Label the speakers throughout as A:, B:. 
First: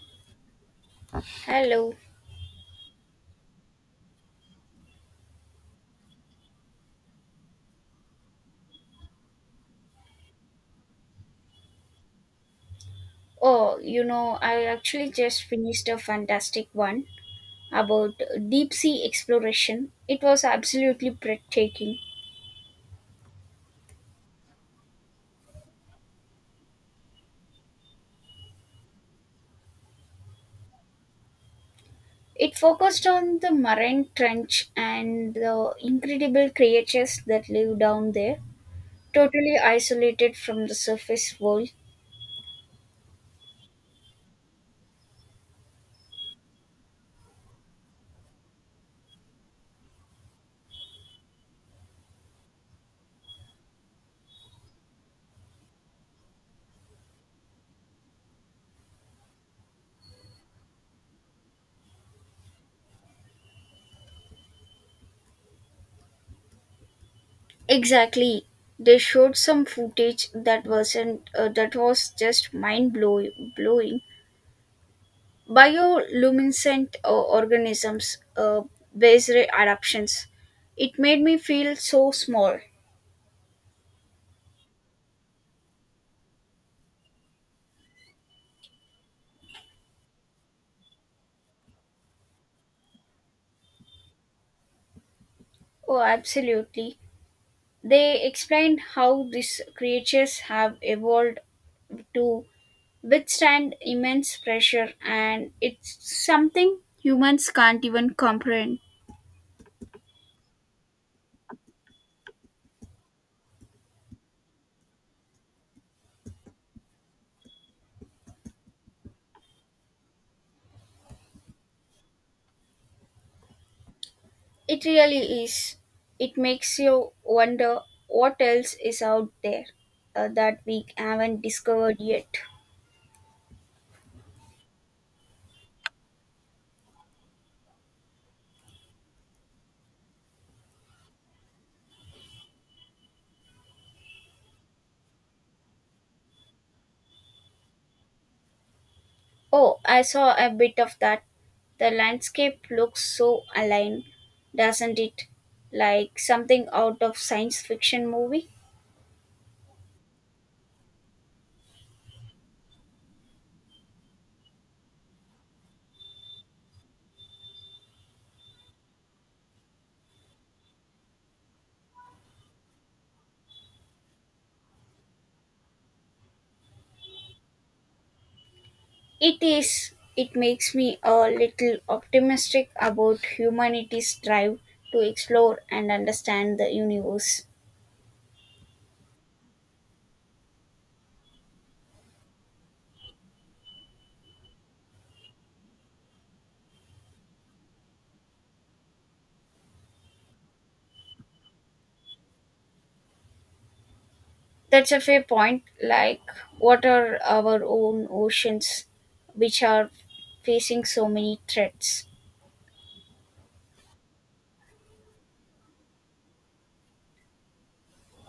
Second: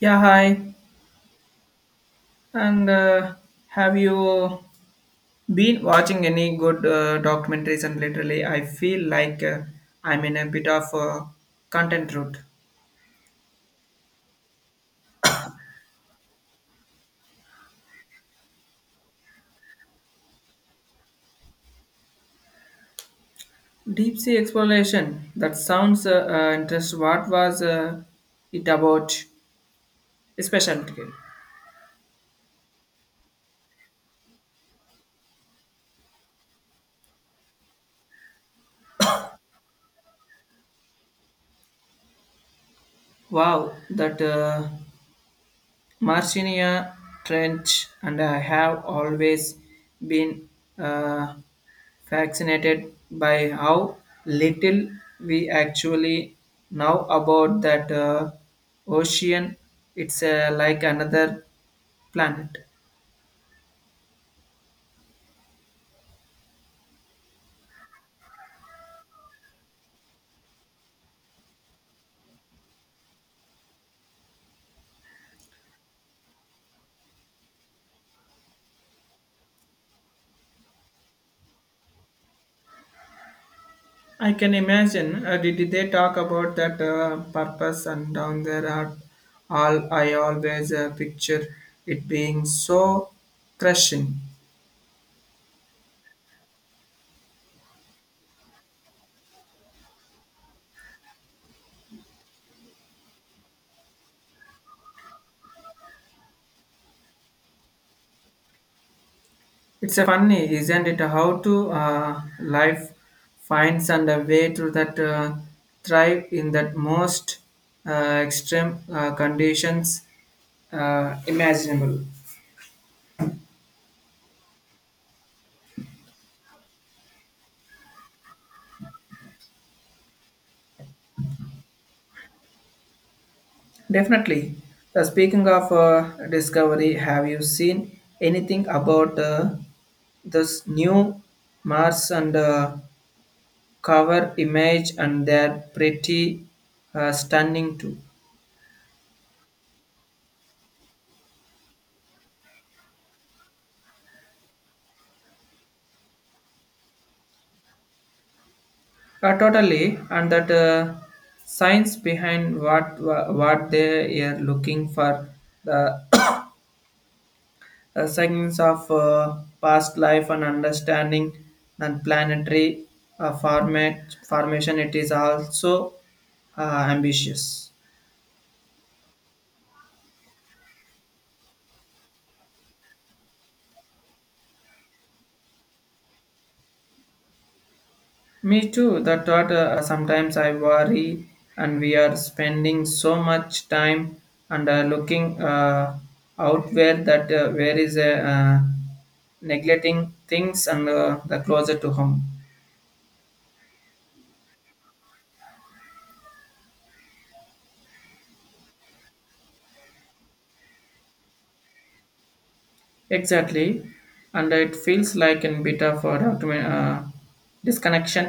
A: Yeah, hi.
B: Hello.
A: And Have you been watching any good documentaries? And literally, I feel like I'm in a bit of a content route.
B: Oh, you know, I actually just finished a fantastic one about deep sea exploration. It was absolutely breathtaking.
A: Deep sea exploration. That sounds interesting. What was it about? Especially.
B: It focused on the marine trench and the incredible creatures that live down there, totally isolated from the surface world.
A: Wow, that. Marcinia Trench, and I have always been uh, fascinated by how little we actually know about that ocean. It's like another planet.
B: Exactly. They showed some footage that wasn't that was just mind blow- blowing bioluminescent organisms based adaptations. It made me feel so small.
A: I can imagine. Did they talk about that purpose and down there are all I always picture it being so crushing.
B: Oh, absolutely. They explained how these creatures have evolved to withstand immense pressure, and it's something humans can't even comprehend.
A: It's a funny, isn't it? How to life finds and a way to that thrive in that most extreme conditions imaginable.
B: It really is. It makes you wonder what else is out there that we haven't discovered yet.
A: Definitely. Speaking of discovery, have you seen anything about this new Mars and cover image? And they're pretty stunning too.
B: Oh, I saw a bit of that. The landscape looks so alien, doesn't it? Like something out of science fiction movie.
A: Totally, and that science behind what they are looking for the signs of past life and understanding and planetary formation. It is also ambitious.
B: It is. It makes me a little optimistic about humanity's drive to explore and understand the universe.
A: Me too. The thought sometimes I worry, and we are spending so much time and looking out where that where is a neglecting things and the closer to home.
B: That's a fair point. Like, what are our own oceans, which are facing so many threats?
A: Exactly, and it feels like in bit of a document, disconnection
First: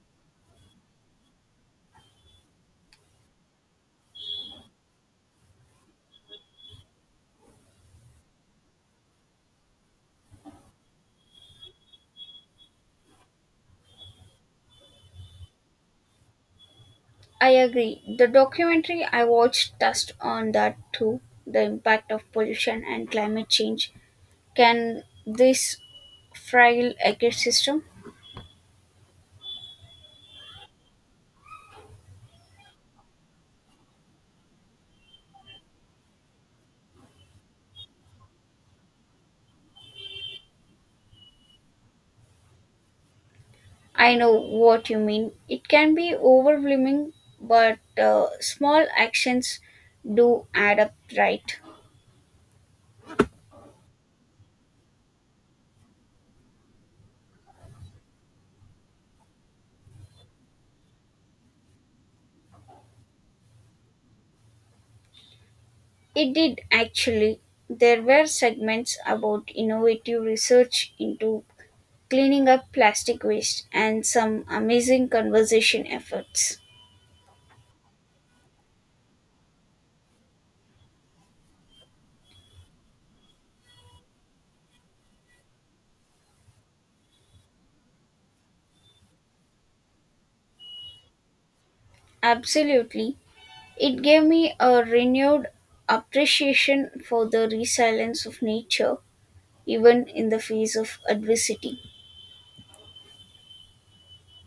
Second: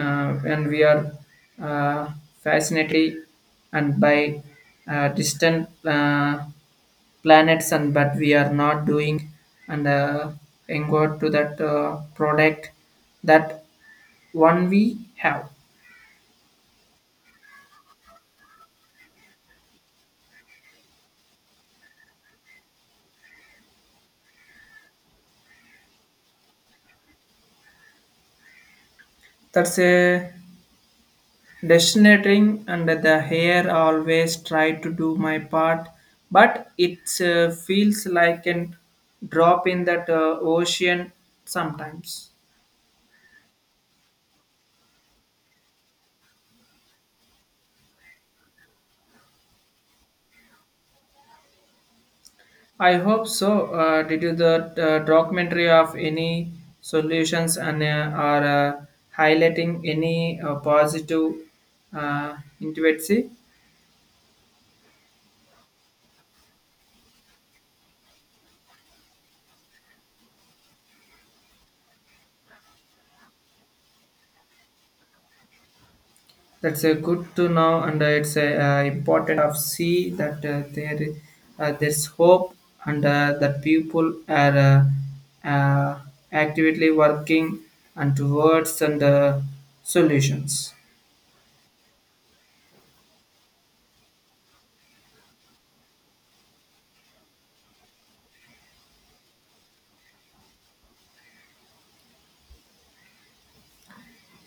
A: when we are uh, fascinated and by distant planets and but we are not doing and entered to that product that one we have.
B: I agree. The documentary I watched touched on that too, the impact of pollution and climate change. Can this fragile ecosystem?
A: That's a Destinating and the hair always try to do my part, but it feels like a drop in that ocean sometimes.
B: I know what you mean. It can be overwhelming, but small actions do add up, right?
A: I hope so. Did you the documentary of any solutions and are uh, highlighting any positive intimacy?
B: It did actually. There were segments about innovative research into cleaning up plastic waste and some amazing conservation efforts.
A: That's a good to know, and it's a, important of see that there's hope, and that people are uh, actively working and towards and solutions.
B: Absolutely. It gave me a renewed appreciation for the resilience of nature, even in the face of adversity.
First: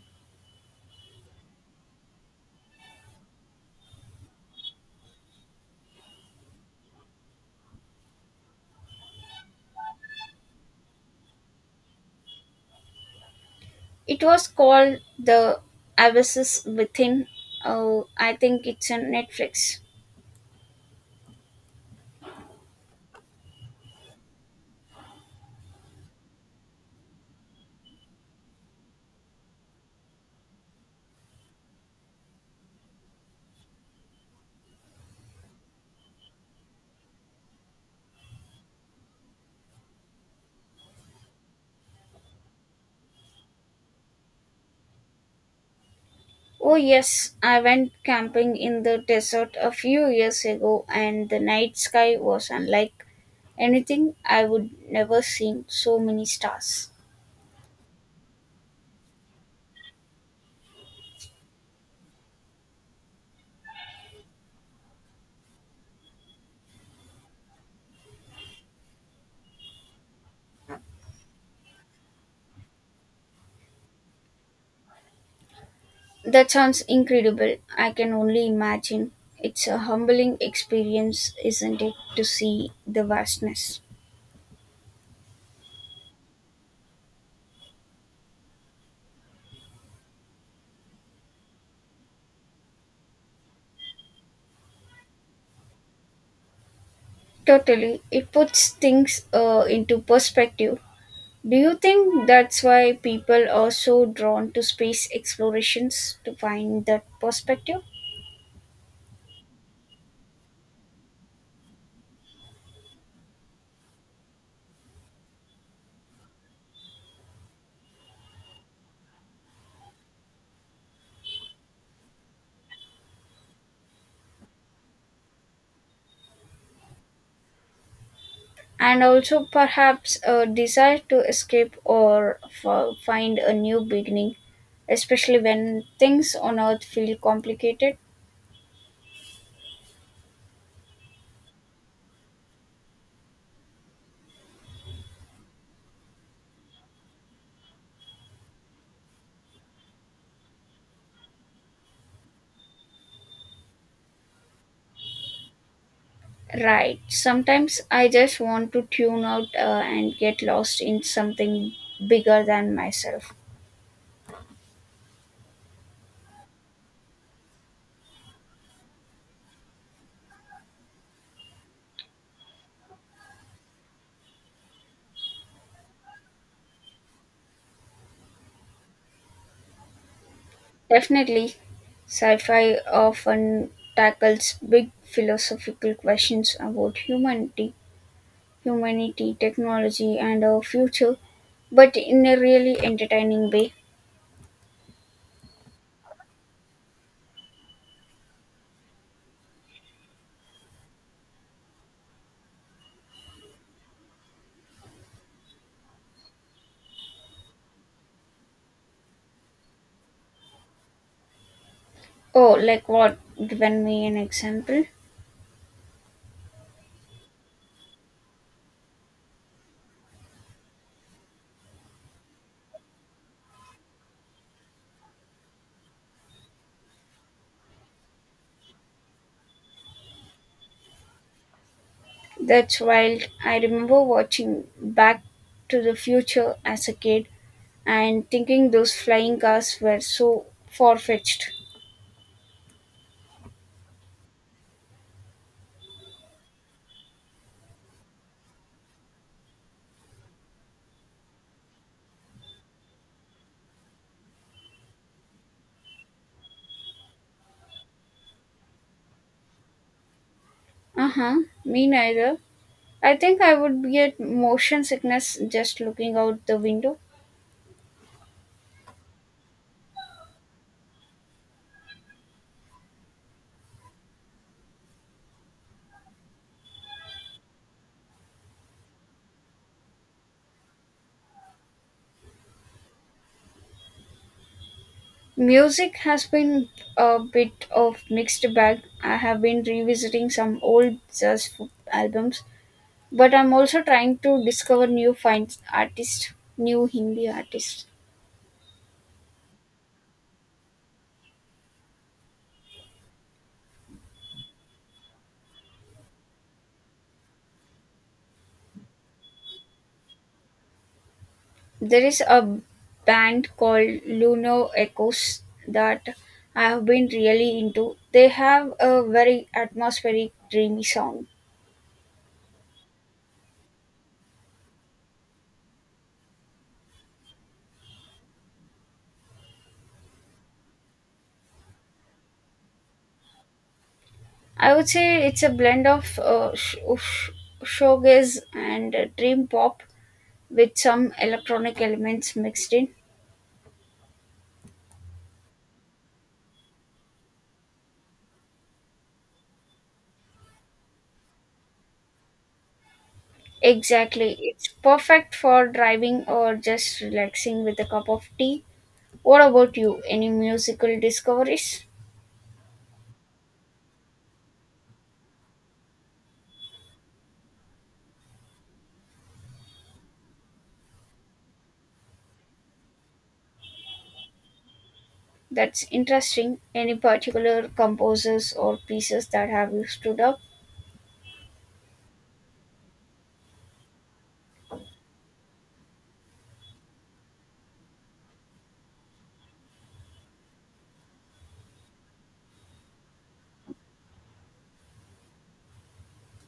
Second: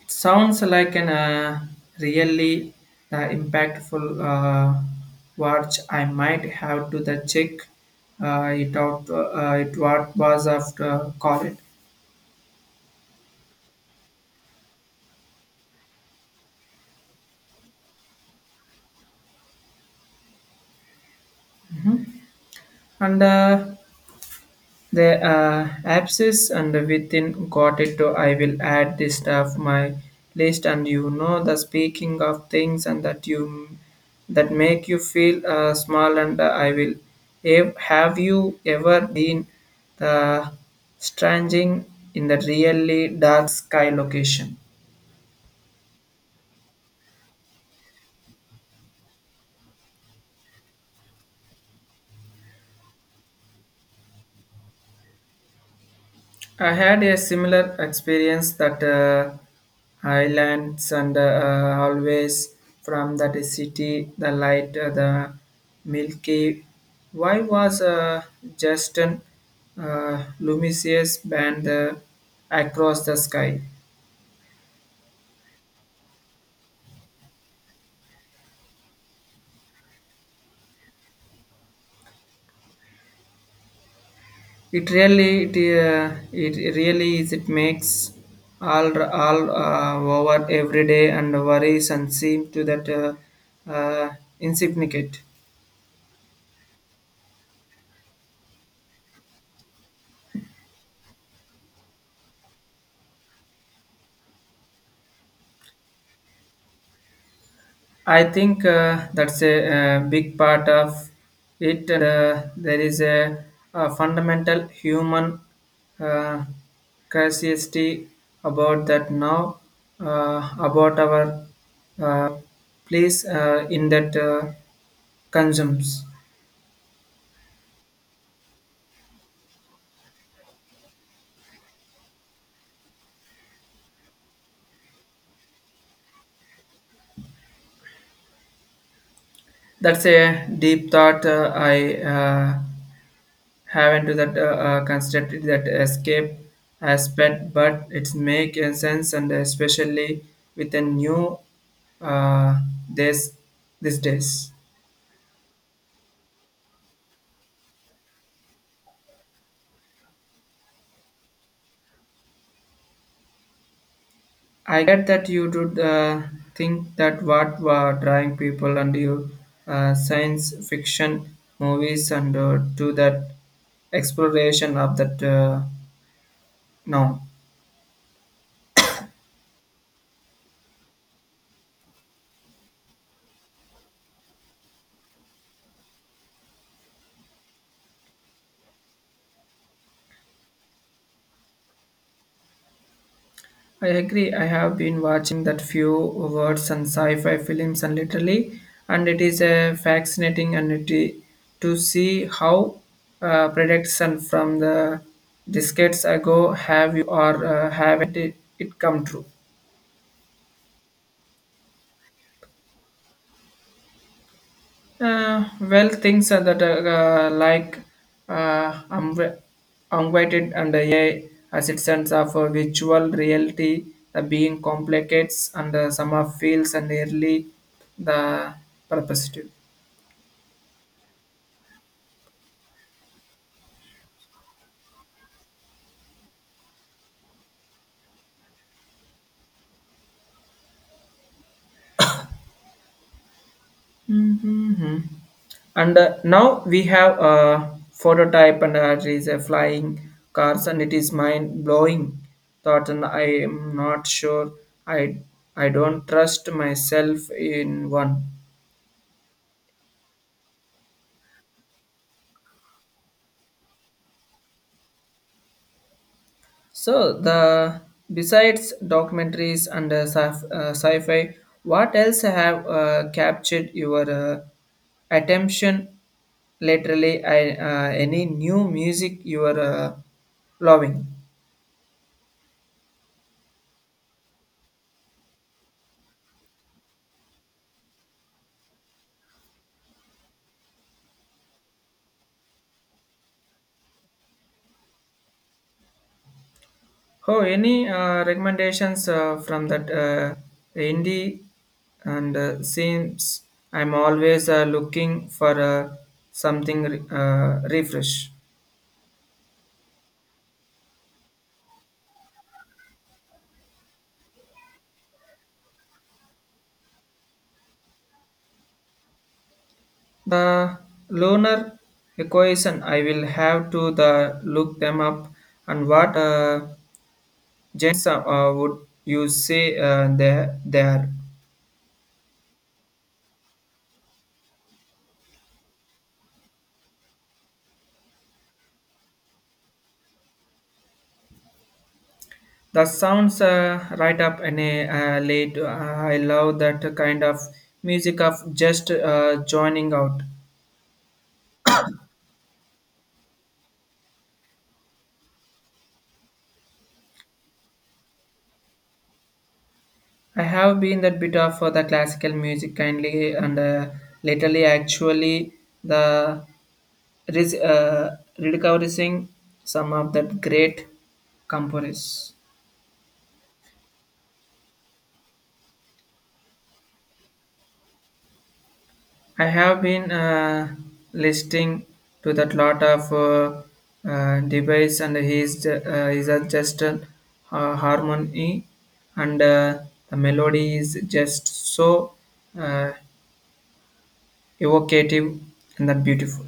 A: It sounds like an really impactful uh, watch. I might have to the check it out. It what was after call it
B: It was called The Abysses Within. Oh, I think it's on Netflix.
A: and. The abscess and within got it to I will add this stuff my list and you know The speaking of things and that you that make you feel small and I will have you ever been the stranging in the really dark sky location.
B: Oh, yes, I went camping in the desert a few years ago, and the night sky was unlike anything I would never seen so many
A: I
B: stars.
A: had a similar experience that islands and always from that city, the light, the Milky Why was just an luminous band across the sky?
B: That sounds incredible. I can only imagine. It's a humbling experience, isn't it, to see the vastness?
A: It really, it, it really is. It makes all over every day and worries and seem to that insignificant.
B: Totally. It puts things into perspective. Do you think that's why people are so drawn to space explorations to find that perspective?
A: I think that's a, big part of it. And, there is a fundamental human uh, curiosity about that now, about our uh, place in that consumes.
B: And also, perhaps, a desire to escape or find a new beginning, especially when things on Earth feel complicated?
A: That's a deep thought I haven't to that constructed that escape aspect, but it's make a sense and especially with a new uh, this these days.
B: Right. Sometimes I just want to tune out and get lost in something bigger than myself.
A: I get that you do think that what were drawing people and you science fiction movies and to that exploration of that now.
B: Definitely, sci fi often tackles big philosophical questions about humanity, technology, and our future, but in a really entertaining way.
A: I agree. I have been watching that few words and sci-fi films and literally, and it is a fascinating and to see how prediction from the decades ago have you or haven't it, it come true.
B: Oh, like what? Given me an example.
A: Well, things are that like uh, unv- unweighted and a I as it stands of a virtual reality, the being complicates and some of fields and early the purposive.
B: That's wild. I remember watching Back to the Future as a kid and thinking those flying cars were so far fetched.
A: And now we have a prototype and it is a flying cars and it is mind blowing thought and I am not sure I I don't trust myself in one.
B: Uh huh, me neither. I think I would get motion sickness just looking out the window.
A: So the besides documentaries and sci-fi, what else have captured your attention lately? I, any new music you are loving?
B: Music has been a bit of mixed bag. I have been revisiting some old albums, but I'm also trying to discover new Hindi
A: Oh,
B: artists.
A: any recommendations from that indie and seems I'm always looking for something refresh.
B: There is a band called Lunar Echoes that I have been really into. They have a very atmospheric,
A: The
B: dreamy sound.
A: loner equation I will have to the look them up and what gens would you say there.
B: I would say it's a blend of showgaze and dream pop with some electronic elements mixed
A: That
B: in.
A: sounds right up in a late I love that kind of music of just joining out.
B: Exactly. It's perfect for driving or just relaxing with a cup of tea. What about you? Any
A: I have
B: musical
A: been that bit of the
B: discoveries?
A: classical music kindly and lately actually the rediscovering some of the great composers.
B: That's interesting. Any particular composers or pieces
A: I
B: that have
A: have
B: you
A: been
B: stood up?
A: listening to that lot of device and his are just a harmony and the melody is just so uh, evocative and that beautiful.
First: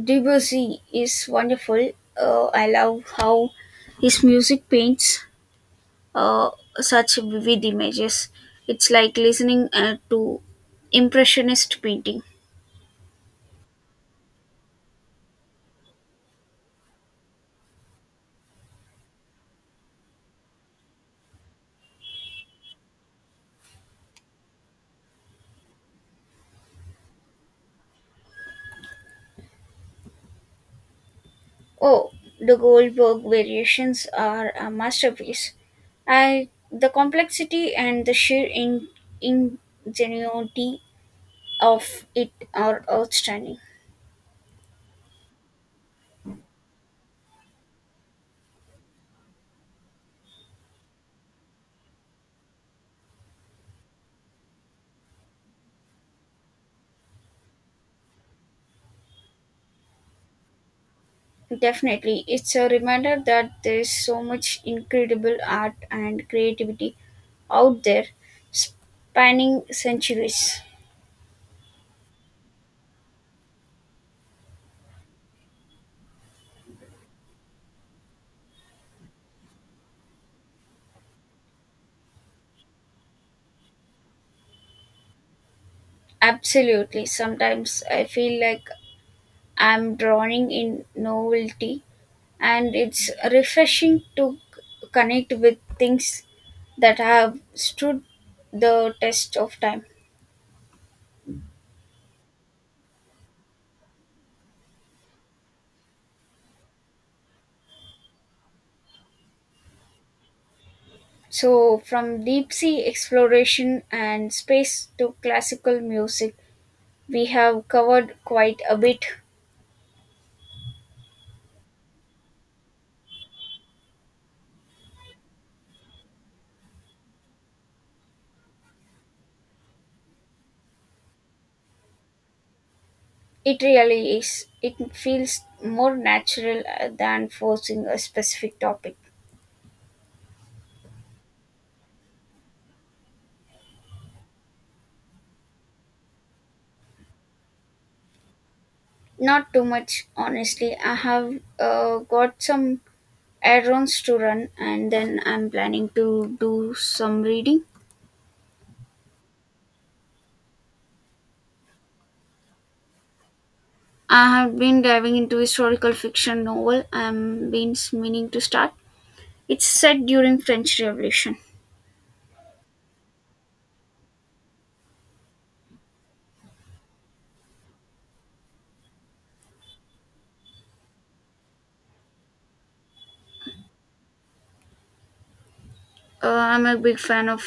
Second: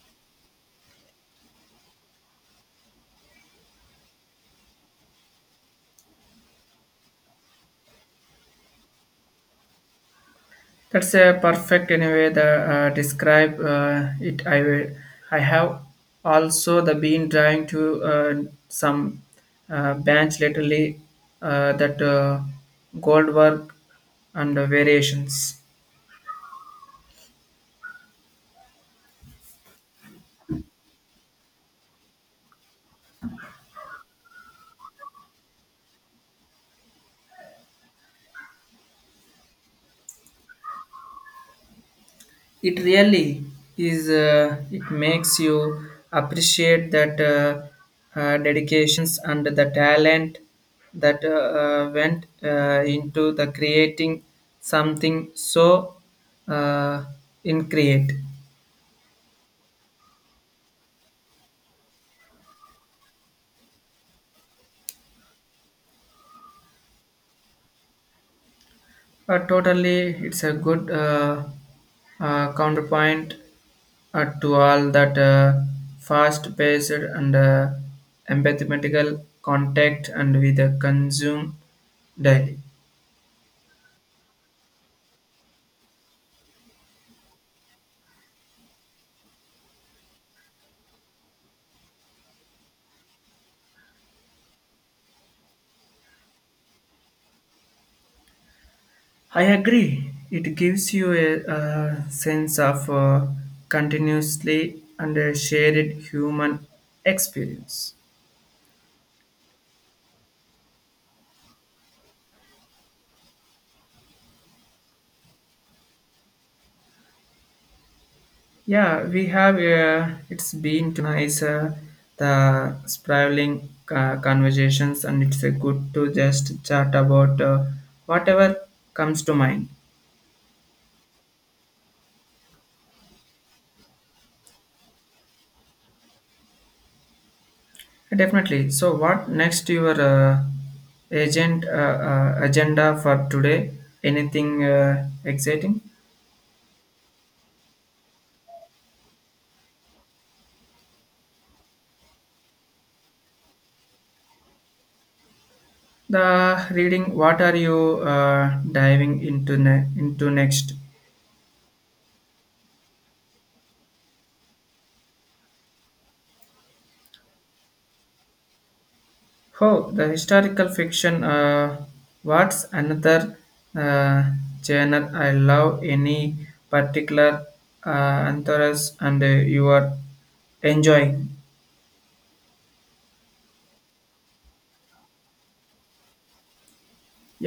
B: Debussy is wonderful. I love how his music paints uh, such vivid images. It's like listening to
A: That's a
B: impressionist
A: perfect
B: painting.
A: anyway. The describe it. I will. I have also the been trying to some bands lately that gold work and variations.
B: Oh, the Goldberg variations are a masterpiece. I the complexity and the sheer ingenuity of it
A: It
B: are
A: really
B: outstanding.
A: is it makes you appreciate that dedications and the talent that went into the creating something so uh, in create.
B: Definitely, it's a reminder that there's so much incredible art and creativity out there spanning
A: Totally, it's a
B: centuries.
A: good counterpoint to all that fast paced and empathetical contact and with the consume daily.
B: Absolutely, sometimes I feel like I'm drawing in novelty, and it's refreshing to connect with things that have stood the test
A: I
B: of time.
A: agree. It gives you a, sense of continuously and a shared human experience.
B: So, from deep sea exploration and space to classical music, we have covered quite a bit.
A: Yeah, we have. It's been nice the sprawling conversations, and it's good to just chat about whatever comes to mind.
B: It really is. It feels more natural than forcing a specific
A: Definitely. So,
B: topic.
A: what next? Your agent agenda for today? Anything exciting?
B: Not too much, honestly. I have got some errands to run, and then I'm planning to
A: The
B: do
A: reading,
B: some
A: what are
B: reading.
A: you diving into next?
B: I have been diving into historical fiction novel I'm been meaning to start. It's
A: Oh,
B: set
A: the
B: during
A: historical
B: French
A: fiction.
B: Revolution.
A: What's another uh, genre I love? Any particular authors and you are enjoying?
B: I'm a big fan
A: Yeah.
B: of